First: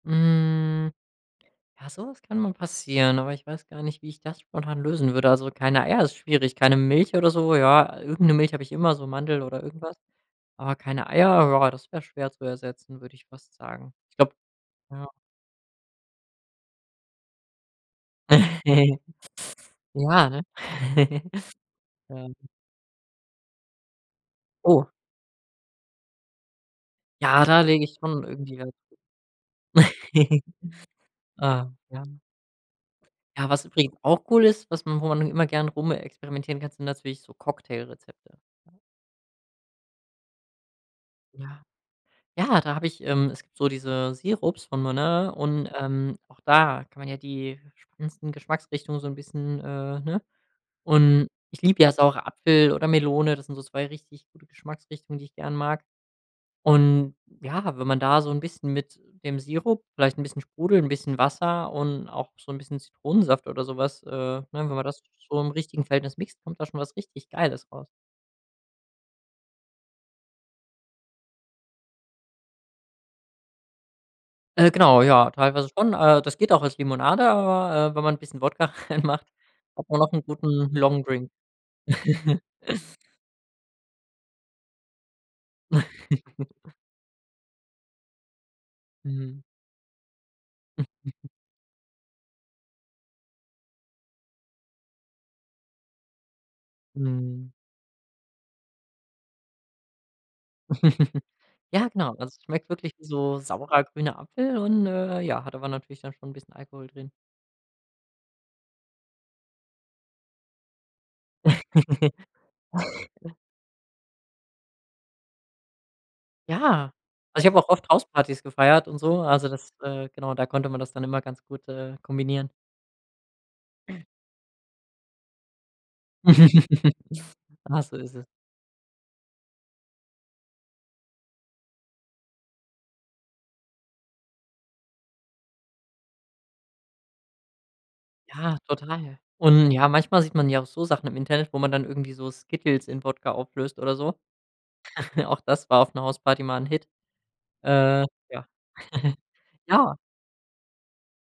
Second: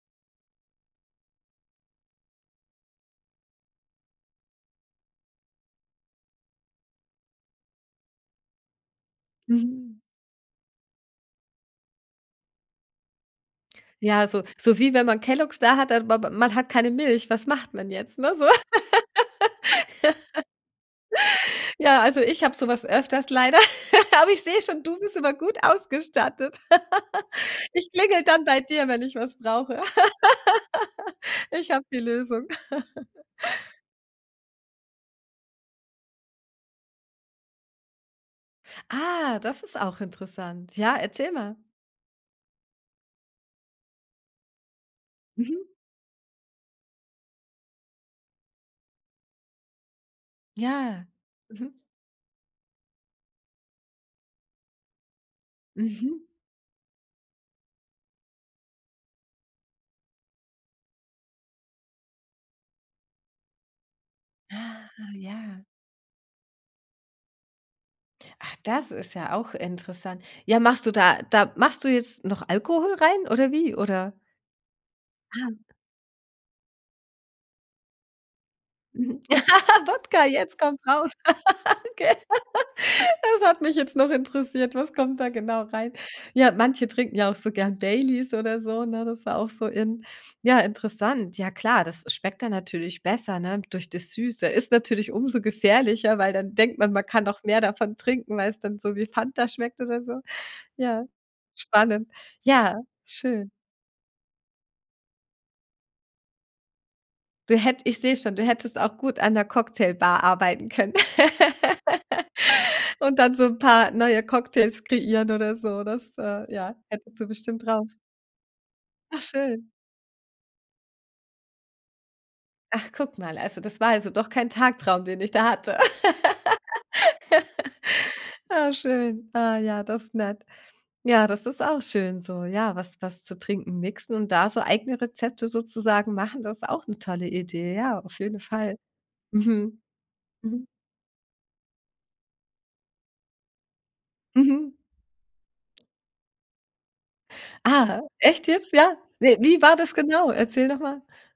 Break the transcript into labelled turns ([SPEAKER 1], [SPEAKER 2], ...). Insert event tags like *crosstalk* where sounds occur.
[SPEAKER 1] Hm. Ja, so was kann mal passieren, aber ich weiß gar nicht, wie ich das spontan lösen würde, also, keine Eier ist schwierig, keine Milch oder so, ja, irgend 'ne Milch habe ich immer, so Mandel oder irgendwas,
[SPEAKER 2] Mhm.
[SPEAKER 1] aber keine Eier, ja, das wäre schwer zu ersetzen, würde ich fast sagen. Ich
[SPEAKER 2] Ja,
[SPEAKER 1] glaube
[SPEAKER 2] so so wie wenn
[SPEAKER 1] ja.
[SPEAKER 2] man Kellogs da hat, aber b man hat keine Milch. Was macht man jetzt, ne, so?
[SPEAKER 1] *chuckles* Ja, ne?
[SPEAKER 2] *laughs*
[SPEAKER 1] *chuckles*
[SPEAKER 2] Ja, also
[SPEAKER 1] Ähm.
[SPEAKER 2] ich habe so was öfters leider, *laughs* aber ich sehe schon,
[SPEAKER 1] Oh.
[SPEAKER 2] du bist immer gut ausgestattet. *laughs*
[SPEAKER 1] Ja, da lege
[SPEAKER 2] Ich
[SPEAKER 1] ich schon
[SPEAKER 2] klingel dann
[SPEAKER 1] irgendwie
[SPEAKER 2] bei
[SPEAKER 1] halt
[SPEAKER 2] dir, wenn ich was brauche,
[SPEAKER 1] *chuckles*
[SPEAKER 2] *laughs*
[SPEAKER 1] äh,
[SPEAKER 2] ich habe die
[SPEAKER 1] ja.
[SPEAKER 2] Lösung. *laughs*
[SPEAKER 1] Ja, was übrigens auch cool ist, was man wo man immer gerne rumexperimentieren kann, sind natürlich so Cocktailrezepte, ne?
[SPEAKER 2] Ah, das ist auch interessant, ja, erzähl mal.
[SPEAKER 1] Ja. Ja, da habe ich ähm, es gibt so diese Sirups von Monin und,
[SPEAKER 2] Mhm.
[SPEAKER 1] ähm, auch da kann man ja die spannendsten Geschmacksrichtungen so 'n bisschen äh, ne,
[SPEAKER 2] Ja.
[SPEAKER 1] und ich
[SPEAKER 2] Mhm.
[SPEAKER 1] liebe ja Saure-Apfel oder Melone, das sind so 2 richtig gute Geschmacksrichtungen, die ich gerne mag,
[SPEAKER 2] Mhm.
[SPEAKER 1] und, ja, wenn man da so 'n bisschen mit dem Sirup vielleicht ’n bisschen Sprudel, ’n bisschen Wasser und auch so 'n bisschen Zitronensaft oder so was, äh, ne, wenn man
[SPEAKER 2] Ah,
[SPEAKER 1] das so im
[SPEAKER 2] ja.
[SPEAKER 1] richtigen Verhältnis mixt, kommt da schon was richtig Geiles raus.
[SPEAKER 2] Ach, das ist ja auch interessant. Ja, machst du da da machst du jetzt noch Alkohol rein oder wie, oder?
[SPEAKER 1] Äh, genau, ja,
[SPEAKER 2] Ah.
[SPEAKER 1] teilweise schon, äh, das geht auch als Limonade, aber, äh, wenn man ’n bisschen Wodka
[SPEAKER 2] Mhm.
[SPEAKER 1] reinmacht, hat
[SPEAKER 2] *laughs*
[SPEAKER 1] man auch ’n
[SPEAKER 2] Wodka, jetzt
[SPEAKER 1] guten
[SPEAKER 2] kommt’s raus,
[SPEAKER 1] Longdrink.
[SPEAKER 2] *laughs* gell,
[SPEAKER 1] *giggles*
[SPEAKER 2] das hat mich jetzt noch interessiert, was kommt da genau rein? Ja,
[SPEAKER 1] *chuckles*
[SPEAKER 2] manche trinken ja auch so gern Baileys oder so, ne, das war
[SPEAKER 1] Mhm.
[SPEAKER 2] auch so in, ja,
[SPEAKER 1] *chuckles*
[SPEAKER 2] interessant, ja, klar, das schmeckt dann natürlich besser, ne, durch das Süße ist natürlich umso gefährlicher, weil dann denkt man, man kann noch
[SPEAKER 1] Mhm.
[SPEAKER 2] mehr davon trinken, weil es dann so wie Fanta schmeckt oder so, ja,
[SPEAKER 1] *chuckles* Ja,
[SPEAKER 2] spannend,
[SPEAKER 1] genau, also es schmeckt
[SPEAKER 2] ja,
[SPEAKER 1] wirklich wie so
[SPEAKER 2] schön.
[SPEAKER 1] saurer, grüner Apfel und, äh, ja, hat aber natürlich dann schon ’n bisschen Alkohol drin.
[SPEAKER 2] Du hätt ich sehe schon, du hättest auch gut an 'ner Cocktailbar arbeiten können *laughs* und
[SPEAKER 1] *chuckles*
[SPEAKER 2] dann so 'n paar neue Cocktails kreieren oder so, das, äh, ja,
[SPEAKER 1] Ja,
[SPEAKER 2] hättest du
[SPEAKER 1] also ich habe
[SPEAKER 2] bestimmt
[SPEAKER 1] auch oft
[SPEAKER 2] drauf.
[SPEAKER 1] Hauspartys gefeiert und
[SPEAKER 2] Ach,
[SPEAKER 1] so, also
[SPEAKER 2] schön.
[SPEAKER 1] das äh, genau, da konnte man das dann immer ganz gut, äh, kombinieren.
[SPEAKER 2] Ach, guck mal, also das war also doch kein Tagtraum, den ich da hatte,
[SPEAKER 1] *chuckles* Ja, so ist es.
[SPEAKER 2] *laughs* ah, schön, ah, ja, das ist nett, ja, das ist auch schön so, ja, was was zu Trinken mixen und da so eigene Rezepte sozusagen machen, das ist auch 'ne tolle Idee, ja, auf jeden
[SPEAKER 1] Ja,
[SPEAKER 2] Fall.
[SPEAKER 1] total und,
[SPEAKER 2] Mhm.
[SPEAKER 1] ja, manchmal sieht man ja
[SPEAKER 2] Mhm.
[SPEAKER 1] auch so Sachen im Internet, wo man dann irgendwie so Skittles in Wodka auflöst oder so,
[SPEAKER 2] Mhm.
[SPEAKER 1] *chuckles* auch das war auf ’ner Hausparty mal 'n Hit,
[SPEAKER 2] Ah,
[SPEAKER 1] äh, ja.
[SPEAKER 2] echt jetzt? Ja?
[SPEAKER 1] *chuckles*
[SPEAKER 2] Ne, wie war das
[SPEAKER 1] Ja.
[SPEAKER 2] genau? Erzähl nochmal.